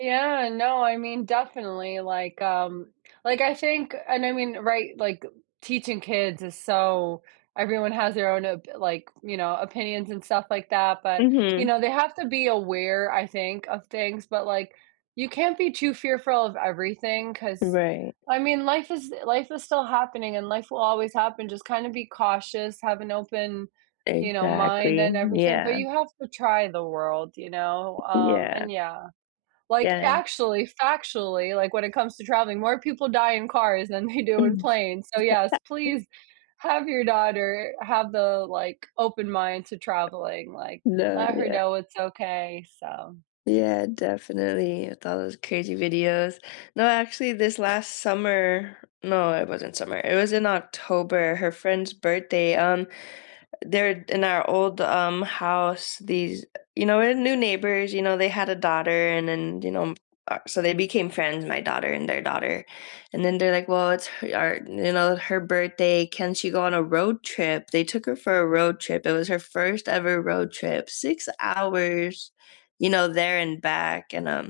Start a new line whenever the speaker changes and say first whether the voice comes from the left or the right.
right: Yeah, no, I mean, definitely, like, um like, I think and I mean, right, like, teaching kids is so everyone has their own op like, you know, opinions and stuff like that, but you
left: Mhm.
right: know, they have to be aware, I think, of things, but, like, you can't be too fearful of everything 'cause,
left: Right.
right: I mean, life is life is still happening and life will always happen, just kind of be cautious, have an open, you know, mind
left: Exactly,
right: and everything, but
left: yeah.
right: you have to try the world, you know, um,
left: Yeah.
right: and yeah like
left: Yeah.
right: actually, factually, like, when it comes to traveling, more people die in cars than they do in planes, so, yes,
left: [unintelligible]
right: please have your daughter have the, like, open mind to traveling, like,
left: No,
right: let her
left: yeah.
right: know it's okay, so
left: Yeah, definitely with all those crazy videos. No, actually, this last summer- no it wasn't summer, it was in October- her friend's birthday, um they're in our old, um, house, these, you know, we’re new neighbors, you know they had a daughter and then, you know, um uh, so they became friends, my daughter and their daughter, and then they're like, "Well, it's her our, you know, her birthday, can she go on a road trip?" They took her for a road trip, it was her 1st ever road trip 6 hours, you know, there and back, and, um,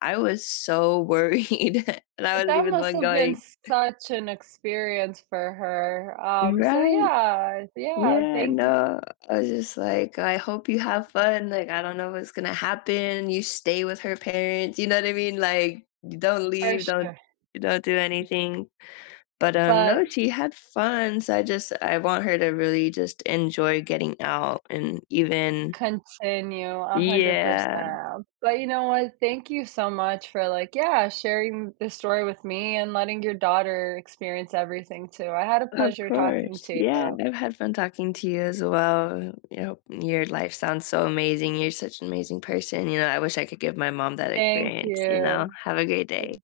left: I was so worried, and I
right: But
left: wasn’t
right: that
left: even the
right: must
left: one
right: have
left: going.
right: been such an experience for her, um, so
left: Right.
right: yeah, yeah,
left: Yeah,
right: thank y
left: no, I was just like, "Oh, I hope you have fun, like, I don't know what's gonna happen. You stay with her parents." You know what I mean? Like, "D don't
right: For
left: leave, don't
right: sure.
left: don't do anything." But, um, no,
right: But
left: she had fun, so I just I want her to really just enjoy getting out and even
right: Continue a hundred
left: Yeah.
right: percent. But you know what, thank you so much for, like, yeah, sharing this story with me and letting your daughter experience everything too. I had a
left: Of
right: pleasure talking
left: course,
right: to you
left: yeah,
right: though.
left: I've had fun talking to you as well. Yup, your life sounds so amazing, you're such an amazing person. You know, I wish I could give my mom that
right: Thank
left: experience, you know?
right: you.
left: Have a great
right: [unintelligible]
left: day.